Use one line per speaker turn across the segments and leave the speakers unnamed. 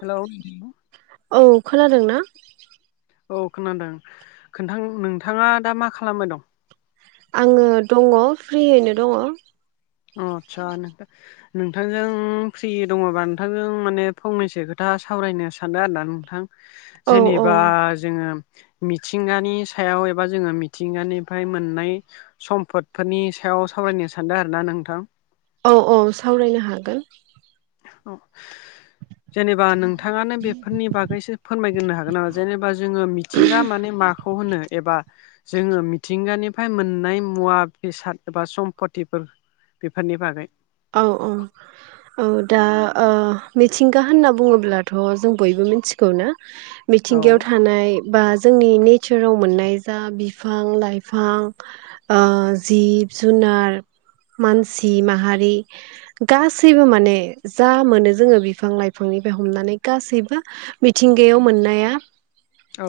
Hello
औ खोनादोंना
औ खोनादों खोनथां नोंथाङा दा मा खालामबाय दं?
आङो दङ' फ्रियैनो दङ।
अ आतसा नोंथां नोंथांजों फ्रियै दङबा नोंथांजों माने फंनैसो खोथा सावरायनो सादो आरोना नोंथां।
औ औ
जेनेबा जोङो मिथिंगानि सायाव एबा जोङो मिथिंगानिफ्राय मोननाय सम्पदफोरनि सायाव सावरायनो सानदों आरोना नोंथां
औ-औ सावरायनो हागोन
जेनेबा नोंथाङानो बेफोरनि बागैसो फोरमायग्रोनो हागोन नामा जेनेबा जोङो मिथिंगा माने माखौ होनो एबा जोङो मिथिंगानिफ्राय मोननाय मुवा बेसाद एबा सम्पतिफोर बेफोरनि बागै
औ-औ औ दा मिथिंगा होनना बुङोब्लाथ' जों बयबो मिथिगौ ना
औ
मिथिंगायाव थानाय बा जोंनि नेसाराव मोननाय जा बिफां लाइफां जिब जुनार मानसि माहारि गासैबो माने जा मोनो जोङो बिफां लाइफांनिफ्राय हमनानै गासैबो मिथिंगायाव मोननाया
औ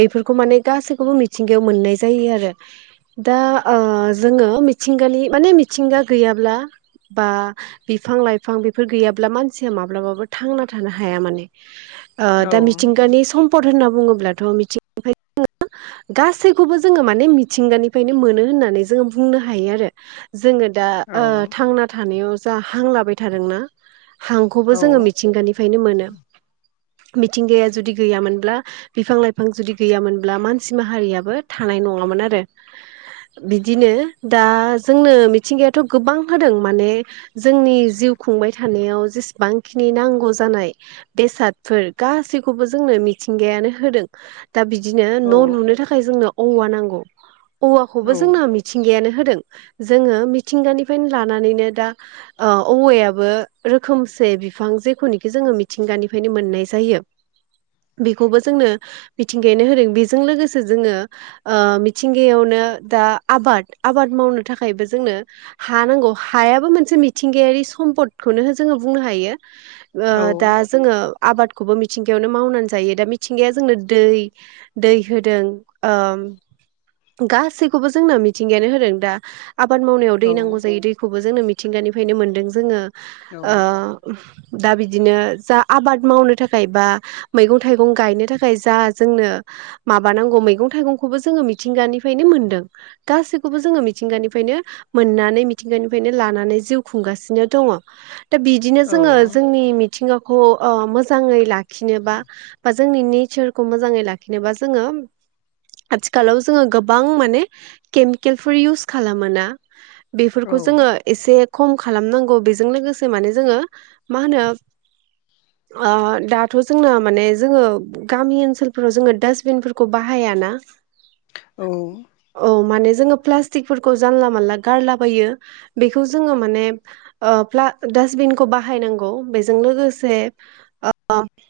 बेफोरखौ माने गासैखौबो मिथिंगायाव मोननाय जायो आरो दा जोङो मिथिंगानि माने मिथिंगा गैयाब्ला बा बिफां लाइफां बेफोर गैयाब्ला मानसिया माब्लाबाबो थांना थानो हाया माने
औ
दा मिथिंगानि सम्पद होनना बुङोब्लाथ' मिथिंगानिफ्राय जोङो गासैखौबो जोङो माने मिथिंगानिफ्रायनो मोनो होननानै जोङो बुंनो हायो आरो जोङो दा थांना थानायाव जा हां लाबाय थादोंना हांखौबो
औ
जोङो मिथिंगानि फ्रायनो मोनो मिथिंगाया जुदि गैयामोनब्ला बिफां लाइफां जुदि गैयामोनब्ला मानसि माहारियाबो थानाय नङामोन आरो बिदिनो दा जोंनो मिथिंगायाथ' गोबां होदों माने जोंनि जिउ खुंबाय थानायाव जेसेबांखिनि नांगौ जानाय बेसादफोर गासैखौबो जोंनो मिथिंगायानो होदों दा बिदिनो
औ
न' लुनो थाखाय जोंनो औवा नांगौ
औ
औवाखौबो जोंना मि मिथिंगायानो होदों जोङो मिथिंगानिफ्रायनो लानानैनो दा औवायाबो रोखोमसे बिफां जेखुनिखि जोङो मिथिंगानिफ्रायनो मोननाय जायो बेखौबो जोंनो मिथिंगायनो होदों बेजों लोगोसे जोङो मिथिंगायावनो दा आबाद आबाद मावनो थाखायबो जोंनो हा नांगौ हायाबो मोनसे मिथिंगायारि सम्पदखौनो जोङो बुंनो हायो ओ
औ
दा जोङो आबादखौबो मिथिंगायावनो मावनानै जायो दा मिथिंगाया जोंनो दै दै होदों ओम गासैखौबो जोंना मिथिंगायानो होदों दा आबाद मावनायाव
औ
दै नांगौ जायो दैखौबो जोंनो मिथिंगानिफ्रायनो मोनदों जोङो
औ
ओ दा बिदिनो जा आबाद मावनो थाखाय बा मैगं थाइगं गायनो थाखाय जा जोंनो माबानांगौ मैगं थाइगंखौबो जोङो मिथिंगानिफ्रायनो मोनदों गासैखौबो जोङो मिथिंगानिफ्रायनो मोननानै मिथिंगानिफ्रायनो लानानै जिउ खुंगासिनो दङ दा बिद बिदिनो जोङो
औ
जोंनि मिथिंगाखौ मोजाङै लाखिनोबा जोंनि नेचारखौ मोजाङै लाखिनोबा जोङो आथिखालाव जोङो गोबां माने केमिकेलफोर इउस खालामोना
औ
बेफोरखौ जोङो एसे खम खालामनांगौ बेजों लोगोसे माने जोङो मा होनो दाथ' जोंना माने जोङो गामि ओनसोलफोराव जोङो डास्टबिनफोरखौ बाहायाना
औ
औ माने जोंङो प्लास्टिकफोरखौ जानला मानला गारलाबायो बेखौ जोंङो माने प्ला डासटबिनखौ बाहायनांगौ बेजों लोगोसे ओ
[inaudible]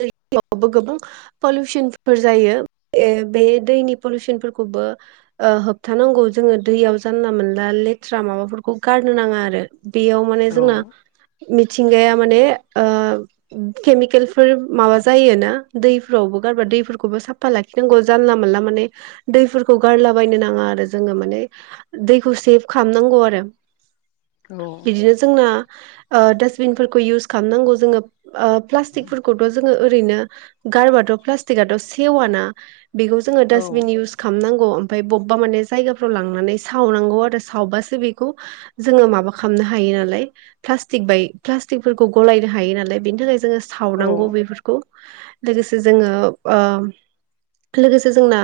[unintelligible] बो गोबां पलिउसनफोर जायो बे दैनि पलिउसनफोरखौबो होबथानांगौ जोंङो दैयाव जानला मोनला लेथ्रा माबाफोरखौ गारनो नांङा आरो बेयाव माने
औ
जोंना मिथिंगाया माने केमिकेल फोर माबा जायो ना दैफोरावबो गारबा दैफोरखौबो साफा लाखिनांगौ जानला मोनला माने दैफोरखौ गारलाबायनो नांङा आरो जोंङो माने दैखौ सेभ खालामनांगौ आरो बिदिनो जोंना दिसबिनफोरखौ इउस खालामनांगौ जोंङो प्लास्टि टिकखौथ' जोंङो ओरैनो गारबाथ' प्लास्टिकथ' सेवाना बेखौ जोंङो दास्बिन इउस खालामनांगौ ओमफाय बबबा माने जायगाफ्राव लांनानै सावनांगौ आरो सावबासो बेखौ जोंङो माबा खालामनो हायो नालाय प्लास्टिक बाय प्लास्टिकफोरखौ गलायनो हायो नालाय बेनि थाखाय जोंङो
औ
सावनांगौ बेफोरखौ लोगोसे जोंङो लोगोसे जोंना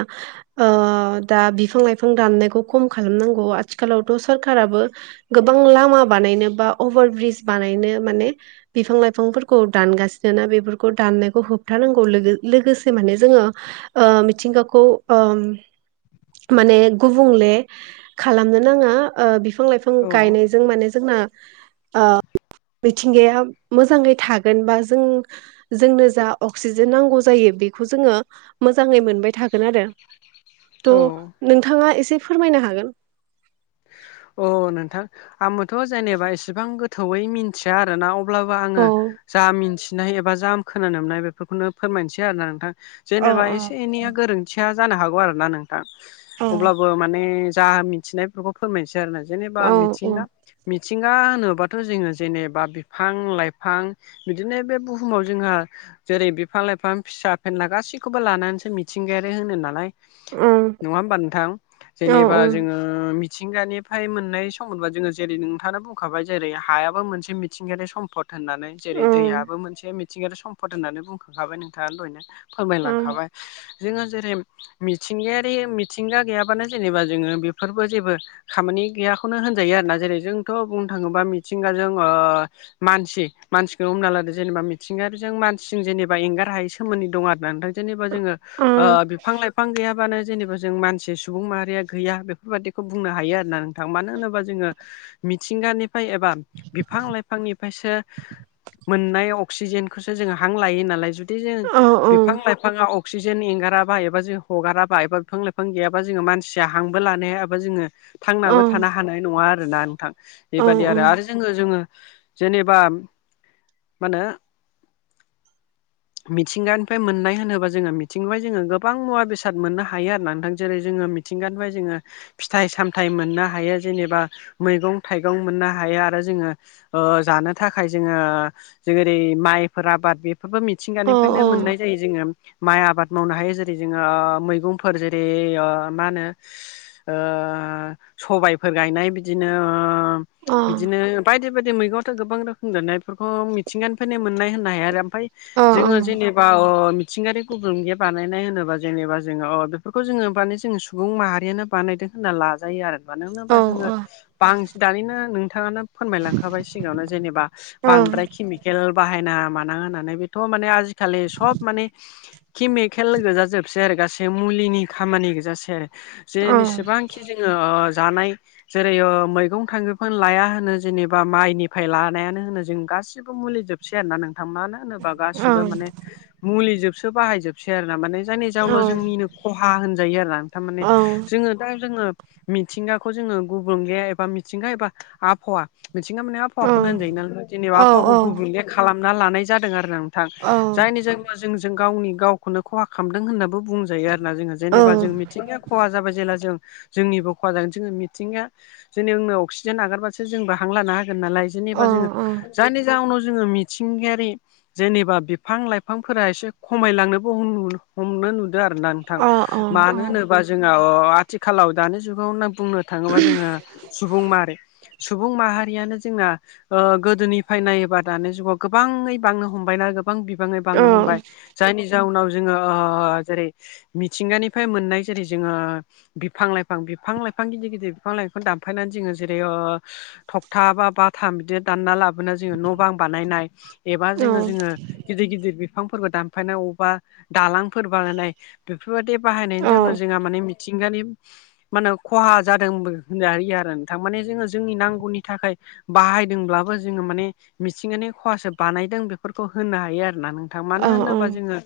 दा बिफां लाइफां दाननायखौ खम खालामनांगौ आथिखालावथ' सोरखाराबो गोबां लामा बानायनो बा अभार ब्रिज बानायनो माने बिफां लाइफांफोरखौ दानगासिनो जोंना बेफोरखौ दाननायखौ होबथानांगौ लोगोसे माने जोंङो ओ मिथिंगाखौ माने गुबुंले खालामनो नांङा बिफां लाइफां
औ
गायनायजों माने जोंना मिथिंगाया मोजांङै थागोन बा जों जोंनो जा अक्सिजेन नांगौ जानायो बेखौ जोंङो मोजांङै मोन बाय थागोन आरो
औ
थ' नोंथांङा एसे फोरमायनो हागोन
अ नोंथां आंबोथ' जेनेबा एसेबां गोथौयै मि थिया आरो ना अब्लाबो
औ
आंङो जा मिनथि नाय एबा जा आं खोनानो मोननाय बेफोरखौनो फोरमायनोसै आरो ना नोंथां
अ
जेनेबा एसे एनैया गोरोन मिथिया जानो हागौ आरो ना नोंथां अब्लाबो माने जा मिथिनायफोरखौ फोरमायनोसै आरो
अ
जेनेबा मिथिंगा मिथिंगा होनोबाथ' जोंङो जेनेबा बिफां लाइफां बिदिनो बे बुहुमाव जोंहा जेरै बिफां लाइफां फिसा फेनला गासैखौबो लानानैसो मिथिंगायारि होनो नालाय नंङा होमबा नोंथां जेनेबा जोंङो मिथिंगानिफ्राय मोननाय सम्पद जोंङो जेरै नोंथांङा बुंखाबाय जेरै हायाबो मोनसे मिथिंगायारि सम्पद होननानै जेरै दैयाबो मोनसे मिथिंगायारि सम्फद होननानै बुंखांखाबाय नोंथांङा दहायनो फोरमायलांखाबाय जोंङो जेरै मिथिंगायारि मिथिंगा गैयाबानो जेनेबा जोंङो बेफोरबो जेबो खामानि गैयाखौनो होनजायो आरोना जेरै जोंथ' बुंनो थांङोबा मिथिंगाजों मानसि मानसिखौ हमना लादो जेनेबा मिथिंगायों मानसिजों जेनेबा एंगार हाय सोमोन्द दं आरो ना नोंथां जेनेबा जोंङो बिफां लाइफां गैयाबानो जेनेबा जों मानसि सुबुं माहारिया गैया बेफोरबायदिखौ बुंनो हायो आरो ना नोंथां मानो होनोबा जोंङो मिथिंगानिफ्राय एबा बिफां लाइफांनिफ्रायसो मोननाय अक्सिजेनखौसो जोंङो हां लायो। नालाय जुदि जों बिफां लाइफाङा अक्सिजेन एंगाराबा एबा जों हगाराबा एबा बिफां लाइफां गैयाबा जोंङो मानसिया हांबो लानो हाया एबा जोंङो थांनाबो थानो हानाय नंङा आरो ना ना नोंथां बेबादि आरो आरो जोंङो जोंङो जेनेबा मानो मिथिंगानिफ्राय मोननाय होनोबा जोङो मिथिंगानिफायु जोङो गोबां मुवा बेसाद मोननो हायो आरो‌ना नोंथां जेरै जोङो मिथिंगानिफ्राय जोङो फि थाइ सामथाइ मोननो हायो जेनेबा मैगं थाइगं मोननो हायो आरो जोङो जानो थाखाय जोङो जेरै माइफोर आबाद बेफोरबो मिथिंगानिफ्रायनो मोननाय जायो जोङो माइ आबाद मावनो हायो जेरै जोङो मैगंफोर जेरै मा होनो सबायफोर गायनाय बिदिनो बिदिनो बायदि बायदि मैगंथ' गोबां रोखोम जानायफोरखौ मिथिंगानिफारायनो मोननाय होननो हायो आरो ओमफ्राय जोङो जेनेबा आथिंगायारि गेब्रें बानायनाय होनोबा जेनेबा जोङो अ बेफोरखौ जोङो माने जोङो सुबुं माहारियानो बानायदों होनना लाजायो आरो मानो होनोबा जोङो बां दानिनो नोंथाङानो फोरमायलांखाबाय सिगाङावनो जेनेबा बांद्राय केमिकेल बाहायना मानाङा होननानै बेथ' माने आजिखालि सब माने केमिकेल गोजा जोबसै आरो गासै मुलिनि खामानि गोजाासै आरो जेनिसिबांखि जोङो जानाय जेरै मैगं थांगंफोर लाया होनो जेनेबा माइनिफ्राय लानायानो होनो जों गासि बो मुलि जोबसै आरो ना नोंथां मानो होनोबा गासिबो माने मुलि जोबसो बाहाय जोबसै आरोना माने जायनि जाउनाव जोंनिनो खहा होनजायो आरो आ थारमाने जोङो दा जोङो मिथिंगाखौ जोङो गुबुंले एबा मिथिंगा एबा आबहावा मिथिनो माने आहावाखौनो होनजायो ना जेनेबा आबहावाखौ गुबुनले खालामना लानाय जादों आरोना नो जायनि जाय जों जों गावनि गावखौनो खहा खालामदों होननाबो बुंजायो आरोना जोङो जेनेबा जों मिथिंगा खहा जाबाय ज जेला जों जोंनिबो खहा जागोन जोङो मिथिं जोंनि आंनो अक्सिजेन नागारबासो जोंबो हां लानो हायो गोन नालाय जेनेबा जोङो जायनि जाहोनाव जोङो मिथिंगायारि जेनेबा बिफां लाइफांफोरा एसे खमायलांनोबो हमनो नुदों आरोना मानो होनोबा जोंहा आथिखालाव दानि जुगाव बुंनो थाङोबा जोङो सुबुं माहारि सुबुं माहारियानो जोंना ओ गोदोनिफ्राय नायोबा दानि जुगाव गोबाङै बांनो हमबायना गो गोबां बिबाङै बांनो हमबाय जायनि जाहोनाव जोङो जेरै मिथिंगानिफ्राय मोननाय जेरै जोङो बिफां लाइफां बिफां लाइफां गिदिर गिदिर बिफां लाइफां दानफायनानै जोङो जेरै थखथा बा बाथाम बिदिनो दानना ला जोङो न' बां बानायनाय एबा जोङो जोङो गिदिर गिदिर बिफांफोरबो दानफायनाय अबा दालांफोर बानायनाय बेफोरबायदि बाहायनायनि जाहोनाव जोंहा माने मि मिथिंगानि माने खहा जादोंबो होनजायो आरो नोंथां माने जोङो जोंनि नांगौनि थाखाय बाहायदोंब्लाबो जोङो माने मिथिंगानि खहासो बानायदों बेफोरखौ होनो हायो आरोना नों थां मानो होनोबा जोङो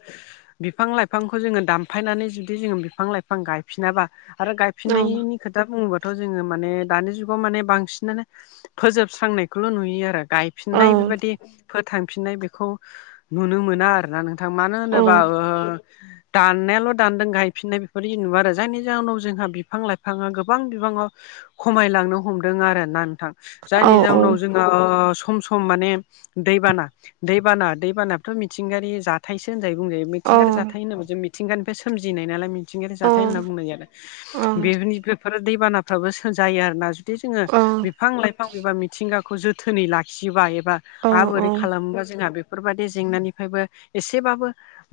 बिफां लाइफांखौ जोङो दामफायनानै जुदि जोङो बि बिफां लाइफां गायफिनाबा आरो गायफिननायनि खोथा बुङोबाथ' जोङो माने दानि जुगाव माने बांसिनानो फोजोबस्रांनायखौल' नुयो आरो गायफिननाय बेबायदि फोथांफिननाय बेखौ नुनो मोना आरोना नों नोंथां मानो होनोबा दाननायाल' दानदों गायफिननाय बेदि नुुवा आरो जायनि जाहोनाव जोंहा बिफां लाइफाङा गोबां बिबाङाव खमायलांनो हमदों आरोना नोंथां जायनि जाहोनाव जोंहा सम सम माने दैबाना दैबाना दैबानाथ' मिथिंगायारि जा थायसो होनजायो बुंजायो मिथिंगायारि जाथायसो होनजायो जों मिथिंगानिफ्राय सोमजिनाय नालाय मि थिंगायारि जाथाय होनना बुंनाय आरो बेनि बेफोर दैबानाफ्राबो जायो आरोना जाहाथे जोङो
औ
बिफां लाइफां एबा मिथिंगाखौ जोथोनै लाखियोबा एबा
औ
आरो बोरै खालामोबा जोंहा बेखौ बेफोरबायदि जेंनानिफ्रायबो एसेबाबो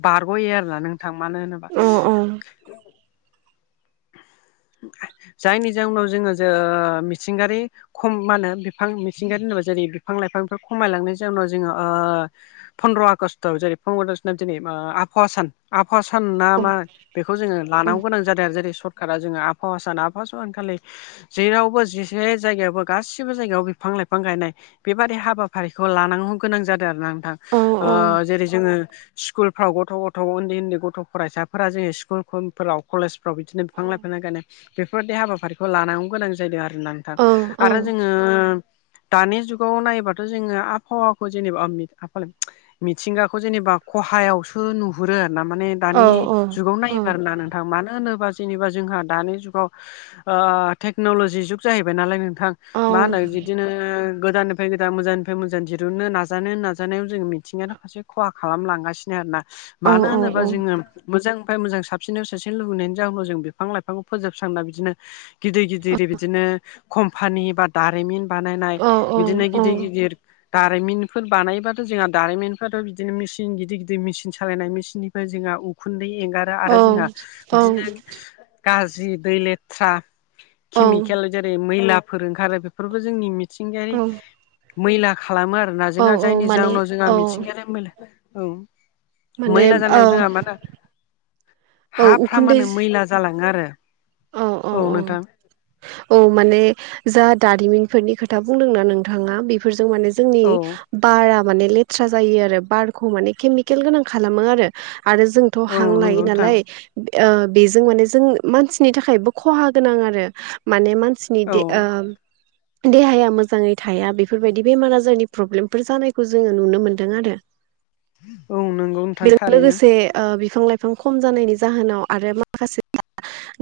बारग'यो आरोना नोंथां मानो होनोबा औ जायनि जाउनाव जोङो जों मिथिंगायारि खम मा होनो बिफां मिथिंगायारि होनोबा जेरै बिफां लाइफांफोर खमायलांनायनि जाहोनाव जोङो ओ फन्द्र आगष्टआव जेरै फन्द्र आगष्टआव दिनै आबहावा सान आबहावा सान ना मा बेखौ जोङो लानांगौ गोनां जादों आरो जेरै सरकारा जोङो आ आबहावा सान आबाहावा सानखालि जेरावबो जेसे जायगायावबो गासिबो जायगायाव बिफां लाइफां गायनाय बेबादि हाबाफारिखौ लाननो गोनां जादों आरो ना नोंथां जेरै जोङो स्कुलफ्राव गथ' गथ' उन्दै उन्दै गथ' फरायसाफोरा जोङो स्कुलफ्राव कलेजफ्राव बिदिनो बिफां लाइफां लागायनाय बेफोरबायदि हाबाफारिफोरखौ लानांगौ गोनां जा जादों आरो थां
औ
आरो जोङो दानि जुगाव नायोबाथ' जोङो आबहावाखौ जेनेबा मिथिंगाखौ जेनेबा खहायावसो नुहुरो आरो ना माने दानि
औ
जुगाव नायोबो आरो ना नोंथां मानो होनोबा जेनेबा जोंहा दानि जुगाव टेक्न'लजि जुग जाहैबाय नालाय नोंथ थां मा होनो बिदिनो गोदान फ्राय गोदान मोजांनिफ्राय मोजां दिरुननो नाजानो नाजानायाव जोङो मिथिंगायानो फारसे खहा खालामलांगासिनो आरो ना मानो होनोबा जोङो मोजांनिफ्राय मोजां साबसिननिफाराय साबसिन लुबैनायनि जाहोनाव जों बिफां लाइफांखौ फोजोबस्रांना बिदिनो गिदिर गिदिर बिदिनो कम्पानि बा दारिमिन बानायनाय बिदिनो गिदिर गिदिर दारिमिनफोर बानायबाथ' जोंहा दारिमिनफ्राथ' बिदिनो मिसिन गिदिर गिदिर मेचिन सालायनाय मेसिन जोंहा उखुन्दै एंगारो आरो जोंहा बिदिनो गाज्रि दै लेथ्रा केमिकेल जेरै मैला फोर ओंखारो बेफोरबो जोंनि
औ
मिथिंगायारि मैला खालामो आरोना जोंहा
औ
जायनि
माने
जाहोनाव जोंहा
औ
मिथिंगायारि मैला औ
माने
मैला
औ
जानायाव जोंहा मा होनो
औ
हा
उखुन्दै
मैला जालाङो आरो औ नोंथां
औ माने जा दारिमिनफोरनि खोथा बुंदोंना नोंथाङा बेफोरजों माने जोंनि
औ
बारा माने लेथ्रा जायो आरो बारखौ माने केमिकेल गोनां खालामो आरो आरो जों थ'
औ
हां लायो
नंगौ नोंथां
नालाय बेजों माने जों मानसिनि थाखायबो खहा गोनां आरो माने मानसि
औ
देह मोजाङै थाया बेफोरबायदि बेमार आजारनि प्रब्लेमफोर जानायखौ जोङो नुनो मोनदों आरो
औ नंगौ नोंथां
बेजों
थारैनो
लोगोसे बिफां लाइफां खम जानायनि जाहोनाव आरो माखासे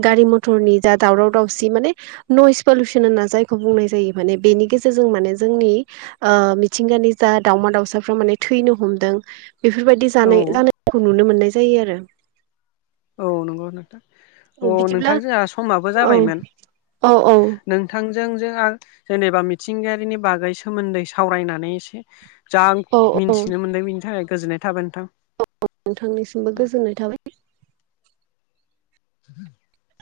गारि मथरनि जा दावराव दावसि माने नयस पलिसन होनना जायखौ बुंनाय जायो माने बेनि गेजेरजों माने जोंनि मिथिंगानि जा दावमा दाउसाफ्रा माने थैनो हमदों बेफोरबायदि
औ
जानाय जानायखौ नुनो मोननाय जायो आरो
औ नंगौ नोंथां
औ
अ
बिदिब्ला
नोंथां जोंहा समाबो
औ
जाबायमोन
औ
नों बिथांजोंजों जेनेबा मिथिंगायारिनि बागै सोमोन्दै सावरायनानै एसे जा आं
औ औ
मिन्थिनो मोन्दों बिनि थाखाय गोजोननाय थाबाय नोंथां
नोंथांनिसिमबो गोजोननाय थाबाय
ह [inaudible]